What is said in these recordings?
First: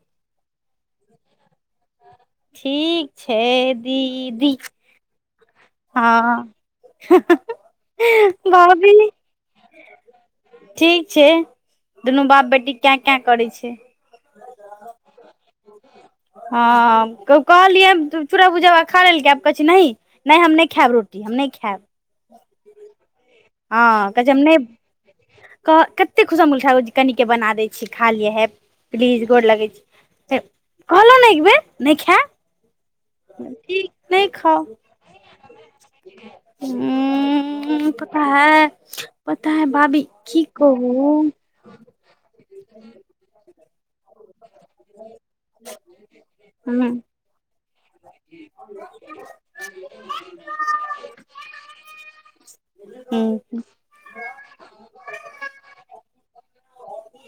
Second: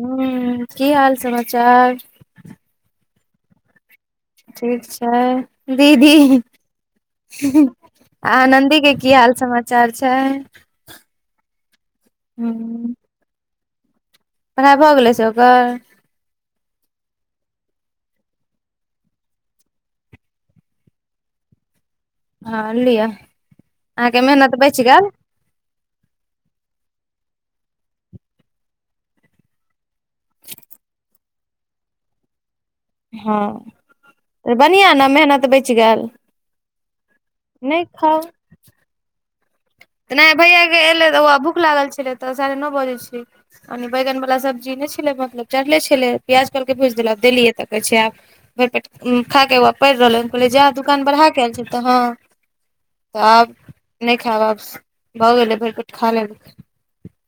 हूं की हाल समाचार? ठीक छै दी। ठीक छै दीदी। आनन्दी के भाभी की हाल समाचार छै? ठीक छै, दुनू बाप-बेटी कै कै करय छै। पढ़ाई भऽ गेलै से ओकर? हां क कहलियै त चूरा-भूजा वैह खा लेलकै आब कहै छै नही नै हम नै खैब रोटी हम नै खैब। हां लिअ अहाँके मेहनत बच गेल। कह कत्ते [unintelligible] कनी के बना दै छी खा लिअ हे प्लीज, गोड़ लगे छी। हें कहलौ नै एक बेर नै खैब ठीक नै खाउ। तै नै मेहनत बैच नहि हां खाउ पता हे पता हय भाभी तऽ नहि की भैया के एलै तऽ कहू ओ भूख लागल छलै तऽ साढ़े नअ बजय छै। कनि बैगन बला सब्जी नै छलै मतलब चढ़ले छलै प्याज कहलके भूज हूँ दय ल देलियै त कहै छै आब भर पेट उम्म खाअ के वैह पैड़ रहलै हम कहलिए जा दुकान बढ़ा के ऐल छीयै तऽ हां। हुं। नै खैब वापस से भऽ गेलय भैर पेट खा लेनय छीयै।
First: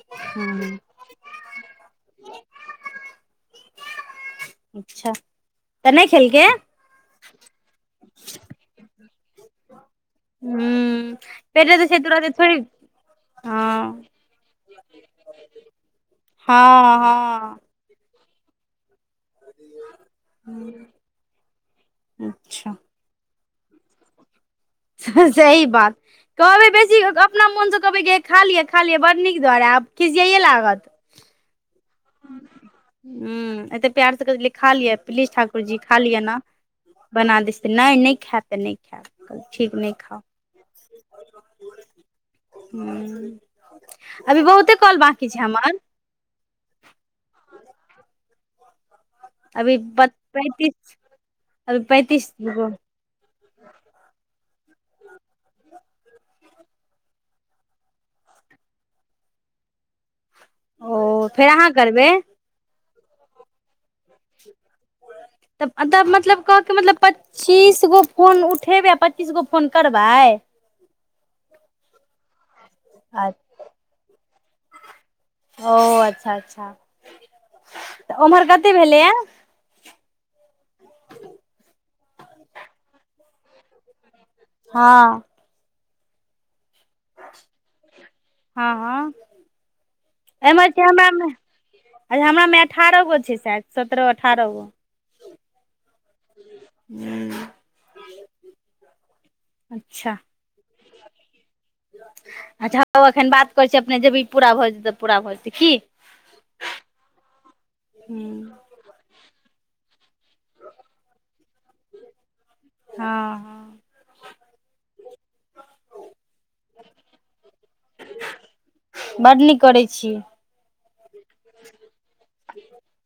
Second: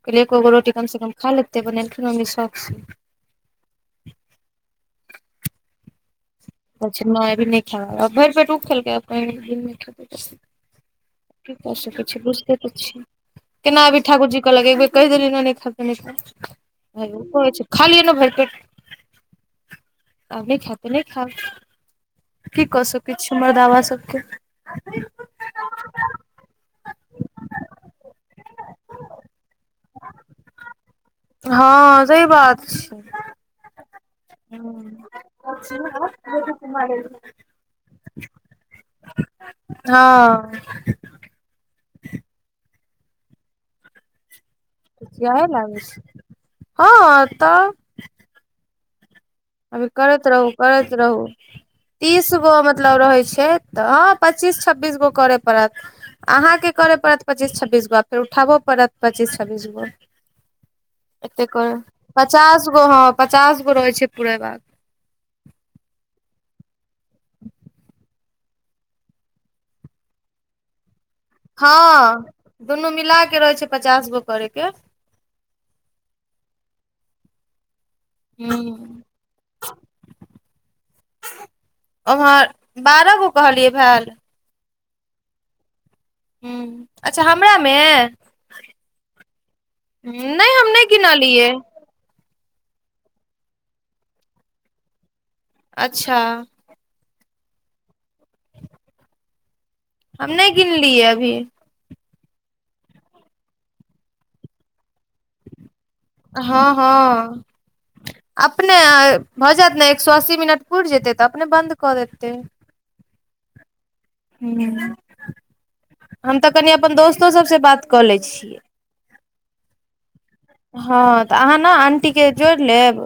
कहलिए एकोगो रोटी हँ कम से कम खा लेते बनेेलखिन्ह मम्मी शौख से। अच्छा। तऽ नै खेलकै। कहय छै नै अभी नै खाएब आ भैर पेट उ खेलके आब कहय छै नै खेबय। हुं पहिले जैसे छी दुलारे बुझते थोड़ी तऽ छी केना अभी हँ ठाकुर जी कहलक एक बेर कैह देलीयौ नै खाएब तै नै खैब हँ भायो कहय हँ छै। ख लिअ नै भैर पेट आब नै खाएब तै नै खैब की अच्छा कऽ सकय छीयै मरदावा सबके। सही बात कहबै बेसी अपना मोन से कहबै की खा लिअ खा लिअ बड़ नीक दुआरे आब खिसयाइए लागत हां सही बात छै। हुं एते प्यार से कह देलिए खा लिअ प्लीज ठाक कुर जी खा लिअ नै बना दै छी त नै-नै खैब तऽ नै खैब हां। [unintelligible] हुं आभी बहुते कॉल बाकी छै चिचयाये हमर लागय छै, हँ तऽ। ह अभी करैत रहू करैत पैंतीस रहू अभी तीस पैंतीस गो मतलब रहै छै। तऽ हँ पच्चीस छब्बीस गो करेय पड़त। अहाँके करय पड़त पच्चीस छब्बीस गो आ फेर उठाबहो पड़त पच्चीस छब्बीस गो। ओ फेर एतेक कर अहाँ करबै पचास गो हँ पचास गो रहै छै पूरेबाक। त तब मतलब कहके मतलब पचि चीस गो फोन उठेबै आ पच्चीस गो फोन करबै। हँ दुनू मिला के रहे छै पचास गो करैय के। ओ अच्छा अच्छा तऽ ओम्हर हूँ कते भेलैया? ओम्हर बारह गो कहलियै भैल। हँ। हुं, अच्छा हमरामे? हँ हँ। नहि एमहर हम छै नहि हमरामे गीनलियै। अच्छा हमरामे अठारह गो छै शायद सत्रह अठारह गो। अच्छा। हु अच्छा। हम नहि गिनलियै अभी। अच्छा होऊ अखन बात करै छियै अपने जबी पूरा भऽ जेतै पूरा भऽ जेतै की। हँ हँ अप हँ अपने भऽ जायत ने एक सौ अस्सी मिनट पूरि जेतै तऽ अपने बंन्द कऽ देतैय। हँ। हूं। हम तऽ कनि अपन दोस्तो सबसँ बात कऽ लय छियै। बड्ड नीक करैत छी। हँ तऽ अहाँ ने आंटीके जोड़ि लेब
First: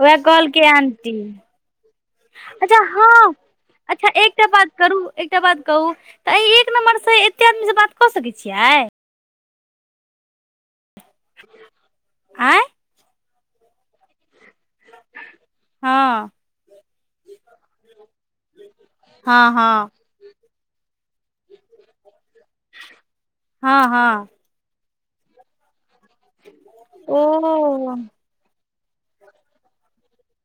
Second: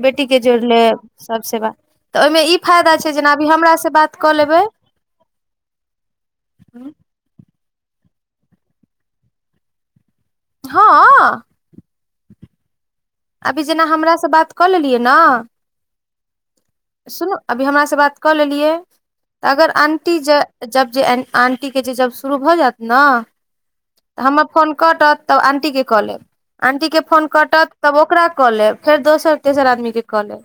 उएह बेटीके जोड़ि कहलकै लेब आंटी सभसे बा तऽ ओहि मे ई अच्छा फायदा हँ छै जेना अभी हमरासँ अच्छा बात कऽ एकटा लेबै बात करू एकटा बात कहू तऽ एहि एक नम्बर से एते आदमी से बात कऽ सकैत छियै। हँऽ। आँय। अभी जेना हमरास बात कऽ लेलियै न हँ। सुनू अभी हमरासँ बात कऽ लेलियै। तऽ हँ अगर हँ आंटी जे जब जे आंटी के जे जब शुरू भऽ जैत ना। हँ हँ। फोन कटत तब आंटी के कऽ लेब आंटी के फोन कटत तब ओ ओकरा कऽ लेब फेर दोसर तेसर आदमी के कऽ लेब।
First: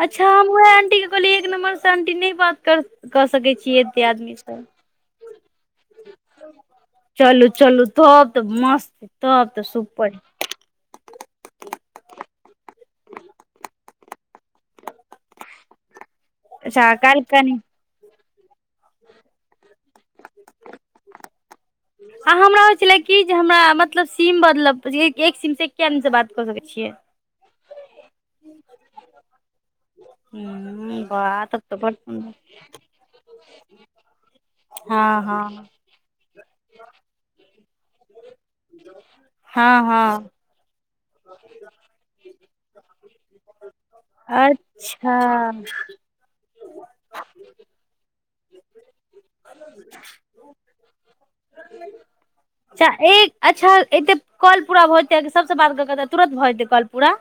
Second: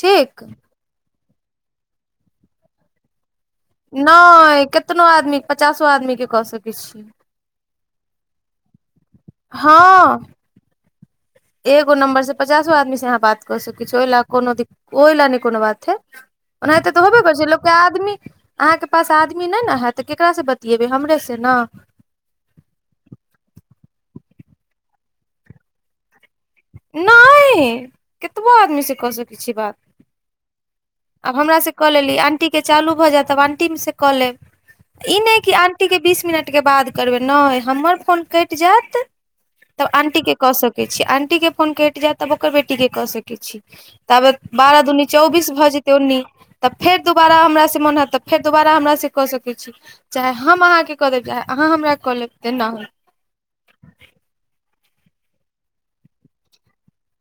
अच्छा हम उहा आंटी के कहलियै एक नम्बर से आंटी नहि बात कऽ सकैत छियै। एते आदमी से नहि कितनो आदमी पचासो आदमी के कऽ सकैत छीयै। चलू चलू तब तऽ मस्त तब तऽ सुपर। हँ एगो नम्बर से पचासो आदमी से अहाँ बात कऽ सकैत छी ओहि लए कोनो दिक् ओहि लए नहि कोनो बात हय। ओनाहि अच्छा तऽ तऽ होबे काल्हि कर छै कनि लोक के आदमी अहाँके पास आदमी नहि ने हय तऽ केकरास से बतियेबै हमरे से ना। आ हमरा होइ छलै की जे हमरा मतलब सीम बदलऽ एक सीम से एके आदम से बात कऽ सकैत छियै। नै कतबो आदमी से कऽ सकै छियै बात। हू [inaudible] आब हमरा से कऽ लेली आंटी के चालू भऽ जायत तब आंटी से कऽ लेब। हँ हँ। टी बीस मिनट के बाद करबै नहि हमर फोन कट जात हँ तब आंटी हँ के कऽ सकै छी, आन फोन कटि जाय तब ओकर बेटी के कऽ सकैत छी। तब बारह दुनी चौबीस अच्छा भऽ जेतै ओनी तऽ फेर दोबारा हमरा से मांगत तऽ फेर दोबारा हमरा से कऽ सकैत छी चाहे हम अहाँके कऽ देब चाहे अहाँ हमरा कऽ लेब, तेना अच्छा एक अच्छा एते कॉल पूरा भऽ जेतै सबसे बात क करे तुरत भऽ जेतै कॉल पूरा।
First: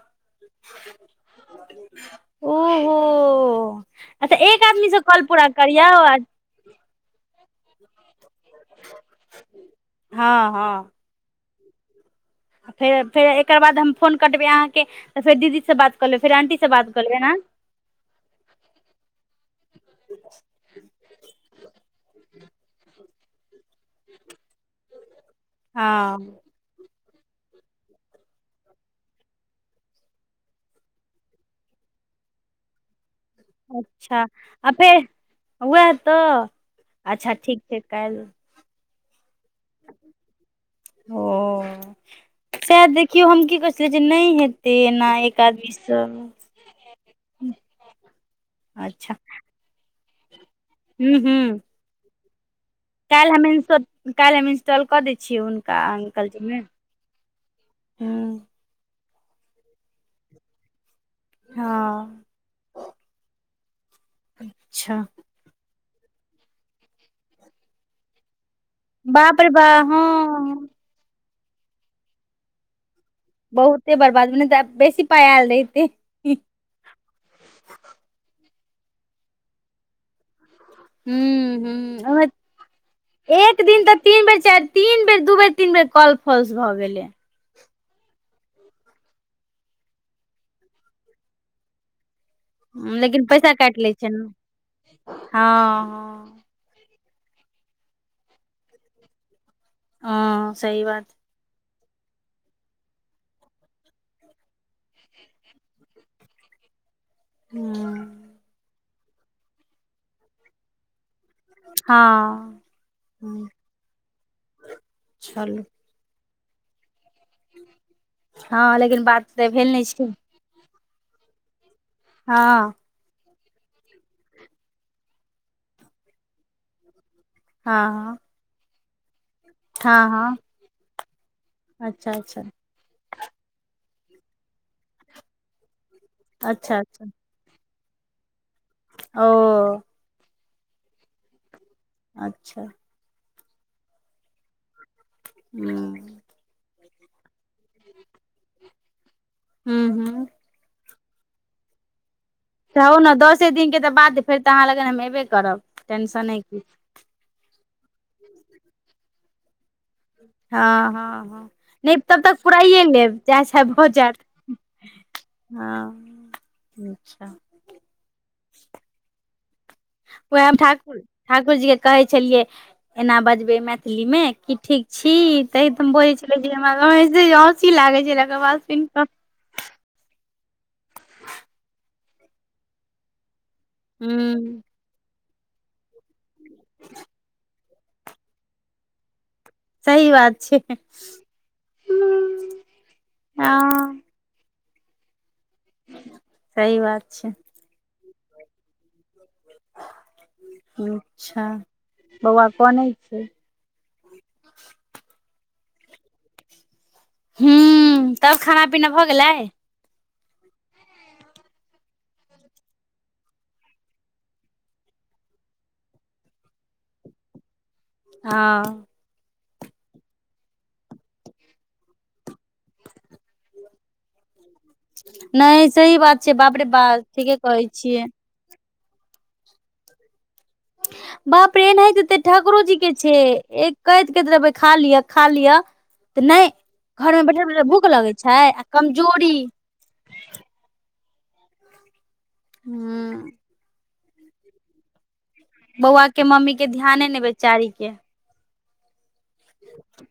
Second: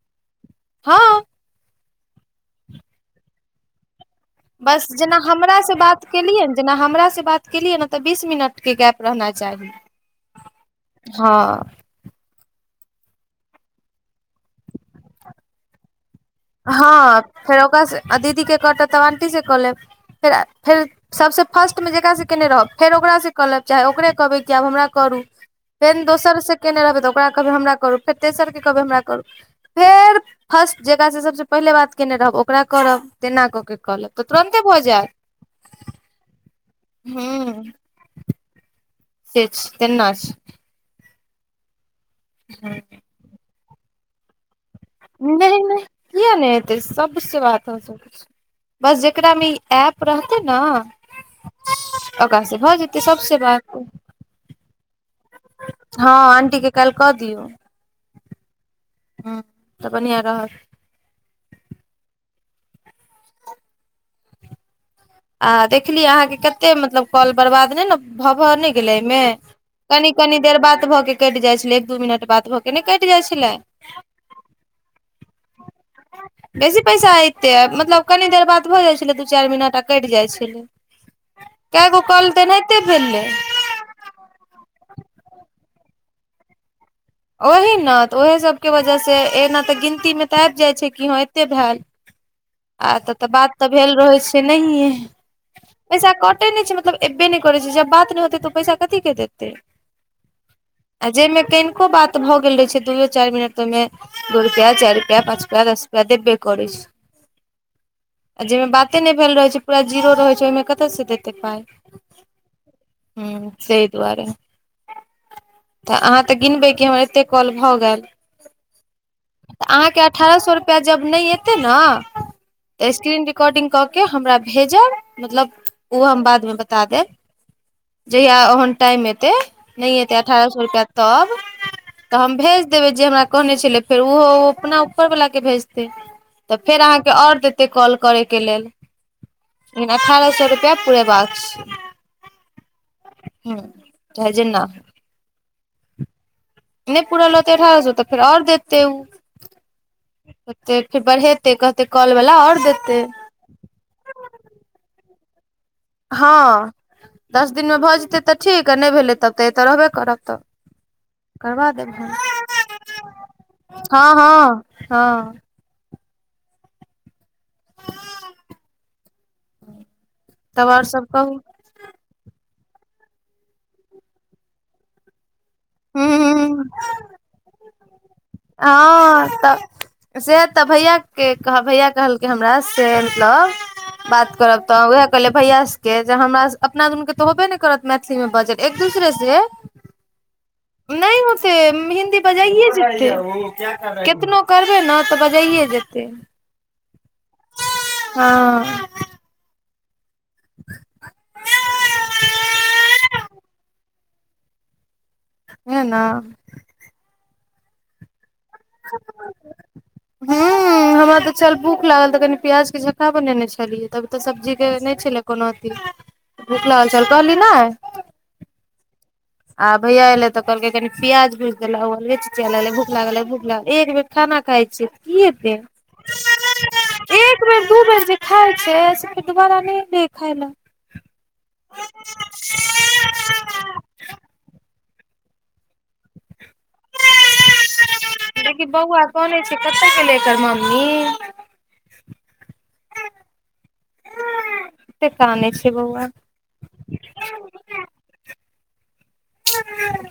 हँ ओहो। अच्छा एक बस आदमी सँ जेना कॉल पूरा हमरा से करियौ बात आ केलियै ने जेना हमरा से बात केलियै ने तऽ बीस मिनट के गैप रहना चाही, हँ हँ हँ। फेर फेर एकर बाद हम फोन कटबै अहाँके त फेर दीदी से बात कल फेर आंटी से बात कऽ हँ लेबै ने फेर ओकास से दीदी के कटत तऽ आंटी से कऽ लेब। फेर फेर सबसे फर्स्ट मे जेकररा से केने रहब फेर ओकरा से क लेब चाहे ओकरे कहबै कि आब हमरा करू, फेर हँ दोसर से केने रहबै तऽ ओकरा कहबै, हमरा करु फेर तेसर के कहबै, हमरा करु फेर फस्ट जे सब सँ पहिले बात केने रहब ओकरा करब। तेना कऽ के कऽ लेब तऽ अच्छा तुरन्ते आ भऽ फेर जायत वैह तऽ, अच्छा ठीक छै काल्हि फिक्स तेना छै। ओ, सैह देखियौ हम की कहै छलियै जे नहि हेतै एना एक नहि आदमी नहि सँ किया नहि हेते सब से बात भ सकै छै, बस जेकरा मे ई ऐप रहतै ना हू हूँ। ओकरा से भ जेतै। सबसे काल्हि हम, बात काल्हि हम इंस्टॉल कऽ दै छियै हुनका हँ अंकल जी आंटी मे के काल्हि कऽ दियौ हुं। ह तऽ बढ़िआ रहत। हां। अच्छा। आ देखलियै अहांके कतेक मतलब कॉल बर्बाद भेल न। भऽ भऽ नै गेलै एहिमे, बाप रे बा कनि कनी देर हँ बात भऽ के कटि जाइ छलै, एक दु मिनट बात भऽकऽ। कनि कैट जाय छलै। बहुते बर्बाद भेलैय नै तऽ बेसी पाय एल रहितै। बेसी पैसा ऐतैय मतलब कनि देर बात भऽ जाइ छलै दु चारि मिनट आ कटि जाय छलै। हूँ कैए गो हूँ ओहिमे काॅल एनाते भेलै। एक दिन तऽ तीन बेर चारि तीन बेर दु बेर तीन बेर कॉल फॉल्स भऽ गेलै। ओही ने तऽ ओहि सबके वजह से एना तऽ गिनतीमे तऽ आबि जाइत छैय कि हं एतेक भैल। [inaudible] आ तऽ तऽ बात पैसा तऽ काटि भेल लै रहै ने छै नहिेए, पैसा कट हँ कटे नै छै मतलब एबे नै करै छै, जब बात नै होतै तऽ पैसा कथी के देतै। हँ सही बात आ जाहिमे कनिको बात भऽ गेल रहै छै दुयो चारि मिनट ओहिमे दु रुपया, चाइर रुपया, पाँच रुपया, दस रुपया देबै करैय छैय। हँ आ जैयमे बाते नै भेल रहैय छैय पुरा जीरो रहै छैय ओयमे कतऽ से देतैय? ते पाय [inaudible] हूँ हुं, तैय दुआरे चलू तऽ अहां त गिनबय कि हमर एत्ते काॅल भऽ गेल। हँ लेकिन बात तऽ [inaudible] भेल नहि अहा के छै अठारह सौ रु- पैया जब नै एत्ते नऽ हं- स्क्रीन रिकॉडिग कऽ के हमरा भेजब, मतलब ओ हम बादमे बता देब। हँ जहिया ओहन टाइम एतैय, नै हँ हँ एत्तै हँ अठारह सौ रुपैया तब अच्छा तऽ हम अच्छा भेज देबैय जे हमरा कहने छलैय फेर ओहो ह-अपना ऊपर वला के भेजतैय। तऽ अच्छा फेर अच्छा अहांके और देतै कॉल करयके लेल। ओ- लेकिन अठारह सौ रुपैया पूरेबाक छैय। अच्छा। हुं चाहे जेना हुं- नै पुरल रहतैय अठारह सौ तऽ फेर और देते उ। हूँ हूँ ओते फेर बढ़ेतय कहतैय काॅल वला और जाउ ने दऽसे दिनके तऽ बाते फेर तऽ अहां लग हम एबे करब। टेंशन अइ की हं। दस दिन मे भऽ जेतै तऽ ठीक आ नै भेलै तब तऽ एतऽ रहबे करब तऽ हं- हं -हं करबा देब नै हम तब तक पुराइए लेब जैह सैह भऽ जैत। हं। हं, अच्छा। वैह हम तब आओर ठाकुर सब कहू ठाकुर जीके कहैय छलियै एना बजबैय मैथिलीमे की ठीक छी? तैं त हम बजै छलियै हूं जे हमा [unintelligible] हँसी लागैय छलैह ओक्क बात सुइन कऽ आब त- से तऽ भैया के कहब भैया कहलकै हमरा से, मतलब बात हूँ करब तऽ वैह कलियै भैया सबके जे हमरा स- अपना दुनुके तऽ होबे न करत मैथिलीमे बाजल एक दुसरे से- सही बात छै नै होते हिन्दी बजाइए जेते। हँ केतनो करबैय न तऽ बजइऐ जेतै। सही बात छै हां अच्छा बौआ कनैय छैय। वैहना हूं, तब खाना- पीना भऽ गेलै? हुॅं हमरा तऽ छल भूख लागल तऽ कनि प्याज के झखा बनेने छलियै, तब तऽ सब्जीक के नय छलै कोनो अथी बुख लाहल चल कहली नै? हँ- आ भैया एलय त कहलकय कनि प्याज भुज दैला हौआ ले चिचियैलगलय भुख लागलै- भुख लाग- एकबेर खाना खाय छियै त की हेतै? नहि सही बात छै बाप रे बाप ठीके एक बेर, कहै दु छियै बेरजे खाइ छै से फेर् दुबारा नय एलययै खाय लय। [unintelligible] बाप रे, एनाहिते त ठाकुरोजी के छे, ए-कहैत कहैत रहबय खा लिअ, खा लिअ तऽ नय, घर मे बैठल- बैठल भूख लगय छै आ कमजोरीऽ कत गेलै एकर मम्मी? [inaudible] [unintelligible] [unintelligible] कते कानै छै? बौआ के मम्मी के ध्याने नै बेचारी के।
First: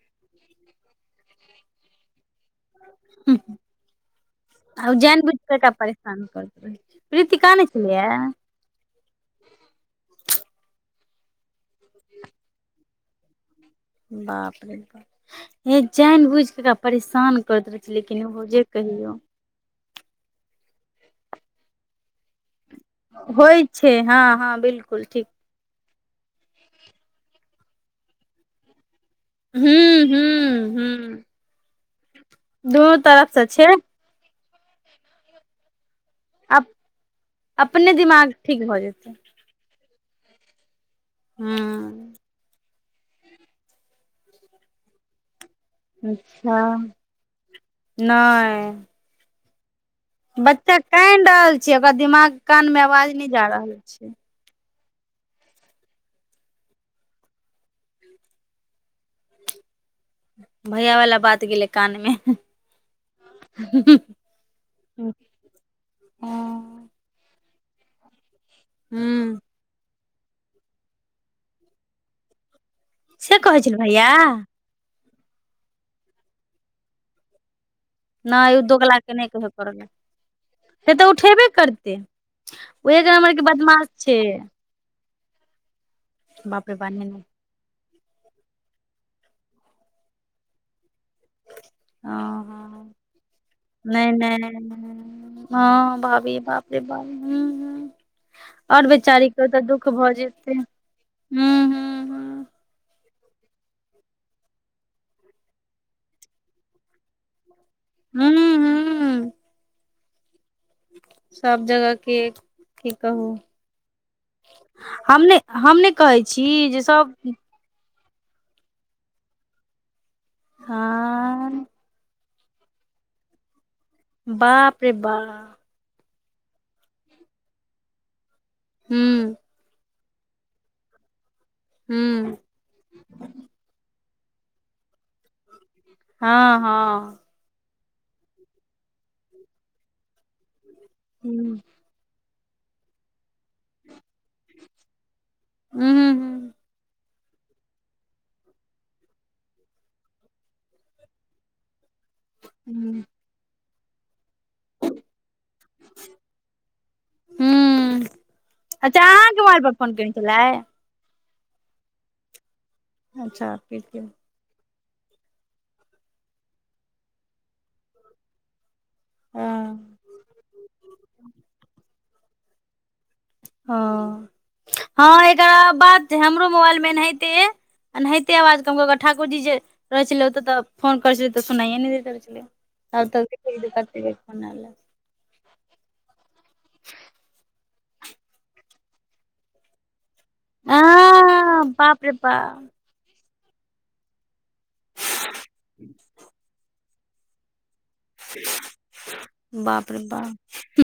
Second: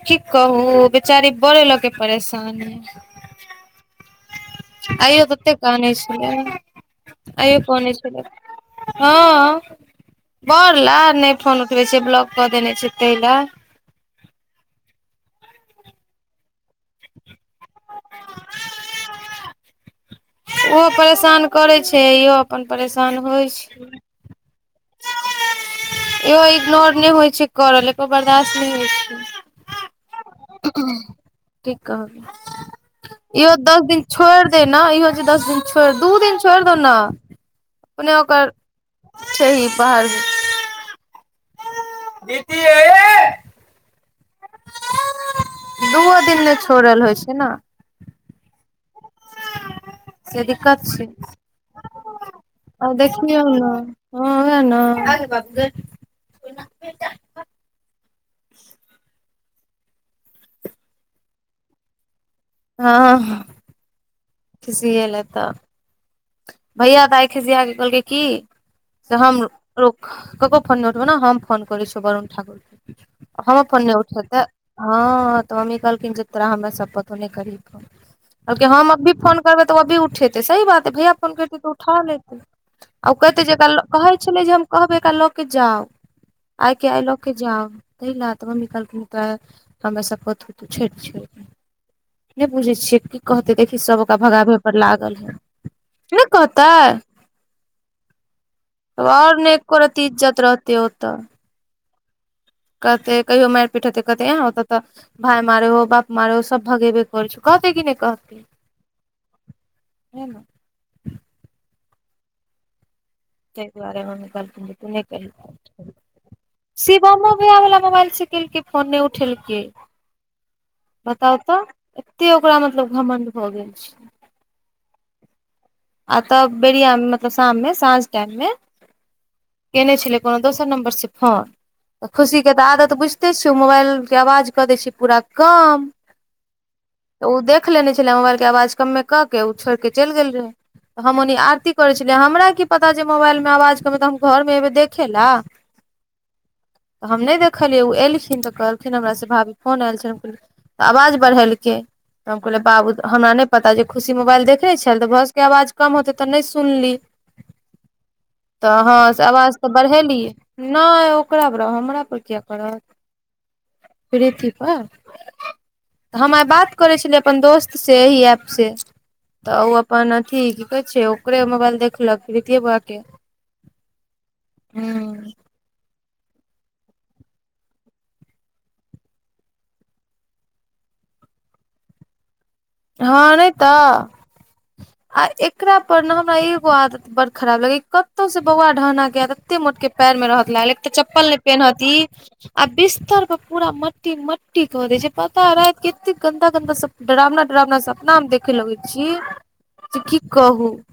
की कहु ओ बेचारी बरे ल के परेशान है। [unintelligible] [inaudible] आ उ जानि आइयो बुझिक तते एकरा कानै परेशानी छलै करैत रहै छै। प्रीतिका आइयो नै कानै छलैया? छलै हँ [inaudible] बर ला नै फोन उठबै छै ब्लॉक क देने छै तै ले। बाप रे बा हे जानि बुझ क एकरा परेशान करैत रहै छै लेकिन ओहो जे कहियौ। ओहो परेशान करै छै इहो अपन परेशान होइ छै। हँ-हँ बिलकुल ठीक। ओहो इग्नोर नै होइ छै कर ले एकरो बर्दाश्त नै होइ छै। हुं-हुं-हुं। की कहबै [inaudible] से इहो छै दस दिन छोरि दै न, इहो जे दस दिन छोरि दू दिन छोरि अप दौ न, [inaudible] अपने दिमाग ओकर ठीक भऽ जेतै [inaudible] ठेही बहार जे हुं। दीदी ए दूओ दिन नहि अच्छा छोड़ल होइ छै ने [inaudible] नै [unintelligible] बच्चा दिक्कत छै कानि रहल छै, ओकरा दिमाग कान में आवाज नै जा रहल छै। हं उहा ने [unintelligible] भैया बला बात गेलै कानमे। हँ। [unintelligible] खिसिएला त ह भैया त आइ खिसियाक कहलकै की [inaudible] से हम रुक ककरो फोन नै उठबै हौ न? हम फोन करै छियै वरुण ठाकुर के से [inaudible] कहै हमर छल फोन नै भैया उठेतै? हँ त मम्मी कहलखिन जे तोरा हमरे सप्पत हौ, नै करही। [inaudible] नहि ओ कहलकै हम दोकला अभी के नहि फोन कहै करबै त ओ पड़ल अभी उठेतै, सही बात। से तऽ तभैया फोन उठेबे करतै त उठा लेतै। ओ एक [inaudible] आ नम्बर के कहितै जे एकरा ल, बदमाश कहै छै छलै जे हम कहबै एकरा ल के जाउ। [inaudible] बाप रे आइके बा आइ नहि ल नहि के जाउ तहि ला त, मम्मी कहलखिन तोरा [inaudible] हमरे सप्पत हौ, तों छोरि द [inaudible] हं नै बुझै हं छियै, की कहतै देखही सब नहि ओकरा नहि भगाबहे पर लागल है। हँ नहि भाभी बाप रे कहतै बा हुं-हुं। [inaudible] आओर बेचारीे के ओ ने त एको दुःख रति भ इज्जत जेतै रहते हुं-हुं। कहतै, कहियो मारि पीट हेतै, कहतै एंह ओत त भाइ मारै हौ, बाप मारै हौ, सब भगेबे करै छै, कहतै कि नै? हूं कहतै हूं हूं [inaudible] है न [inaudible] सब जगह के [inaudible] की कहू? तै दुआरे मम्मी कहलखिन जे तू नै हम हम कही। नै कहै छी जे [inaudible] सब शिवमो भैया बला मोबाइल सं केलकै फोन नै उठेलकै? [unintelligible] बताउ त? एते ओकरा मतलब घमंड भ गेल छै? बाप रे बाऽ आ त बेरिया में मतलब शाममे साँझ टाइम मे हूँ केने छेलै कोनो दोसर नम्बर से फोन त हूं खुशी के तऽ आदत बुझते छि मोबाइल के आवाज कऽ दै छै पूरा कम, हँ, हँ। तऽ उ देख लेने छलै मोबाइल के आवाज कमे क के ओ छोड़िक चलि गेल रहैय। हम ओनी हूं आरती करे छलियै हमरा की पता जे मोबाइल आवाज करबै तऽ हम घरमे एबै देखे ला? उहूं तऽ हम नहि देखलियै ओ एलखिन तऽ कहलखिन हमरा से भाभी फोन आयल छल तऽ आवाज बढ़ेलकै त हम कहलै बाबू हूं हमरा नहि पता जे खुशी मोबाइल देखने छल तऽ के आवाज कम होते तऽ नहि सुनली हूं तऽ अच्छा हाँ से अहाँके आवाज मोबाइल तऽ पर फोन केने बढ़ेलीये, छलै नहि ओकरा पर हमरा पर किया करत। अच्छा प्रिति प्रिति पर हम आइ बात करै छलियै अपन दोस्त से एहि ऐप से तऽ ओ हँ अपन अथी की कहै छै ओकरे मोबाइल देखलक प्रितिये बौआ के ह हूँ हँ एकरा बात हमरो मोबाइल मे एनाहिते एनाहिते आवाज कमऽ क के ठाकुर जी जे रहै छलै ओ तऽ तऽ फोन कर छलै तऽ सुनाइये नहि दैत रहैै छलै। हँ नहि तऽ [unintelligible] आ एकरा पर ना हमरा एगो आदत बड़ खराब लगे या कतौ से बौआ ढहना के आएत एते मोट के पायर मे रहत लागल एक आ तऽ चप्पल नहि पेनहत ई बाप रे बा आ बिस्तर पर पूरा मट्टी मट्टी मट्टी को दै छै पता राइत के अते गन्दा गन्दा सब डरावना डरावना सप ना देखे लगै छी बाप जे रे की बा कहू।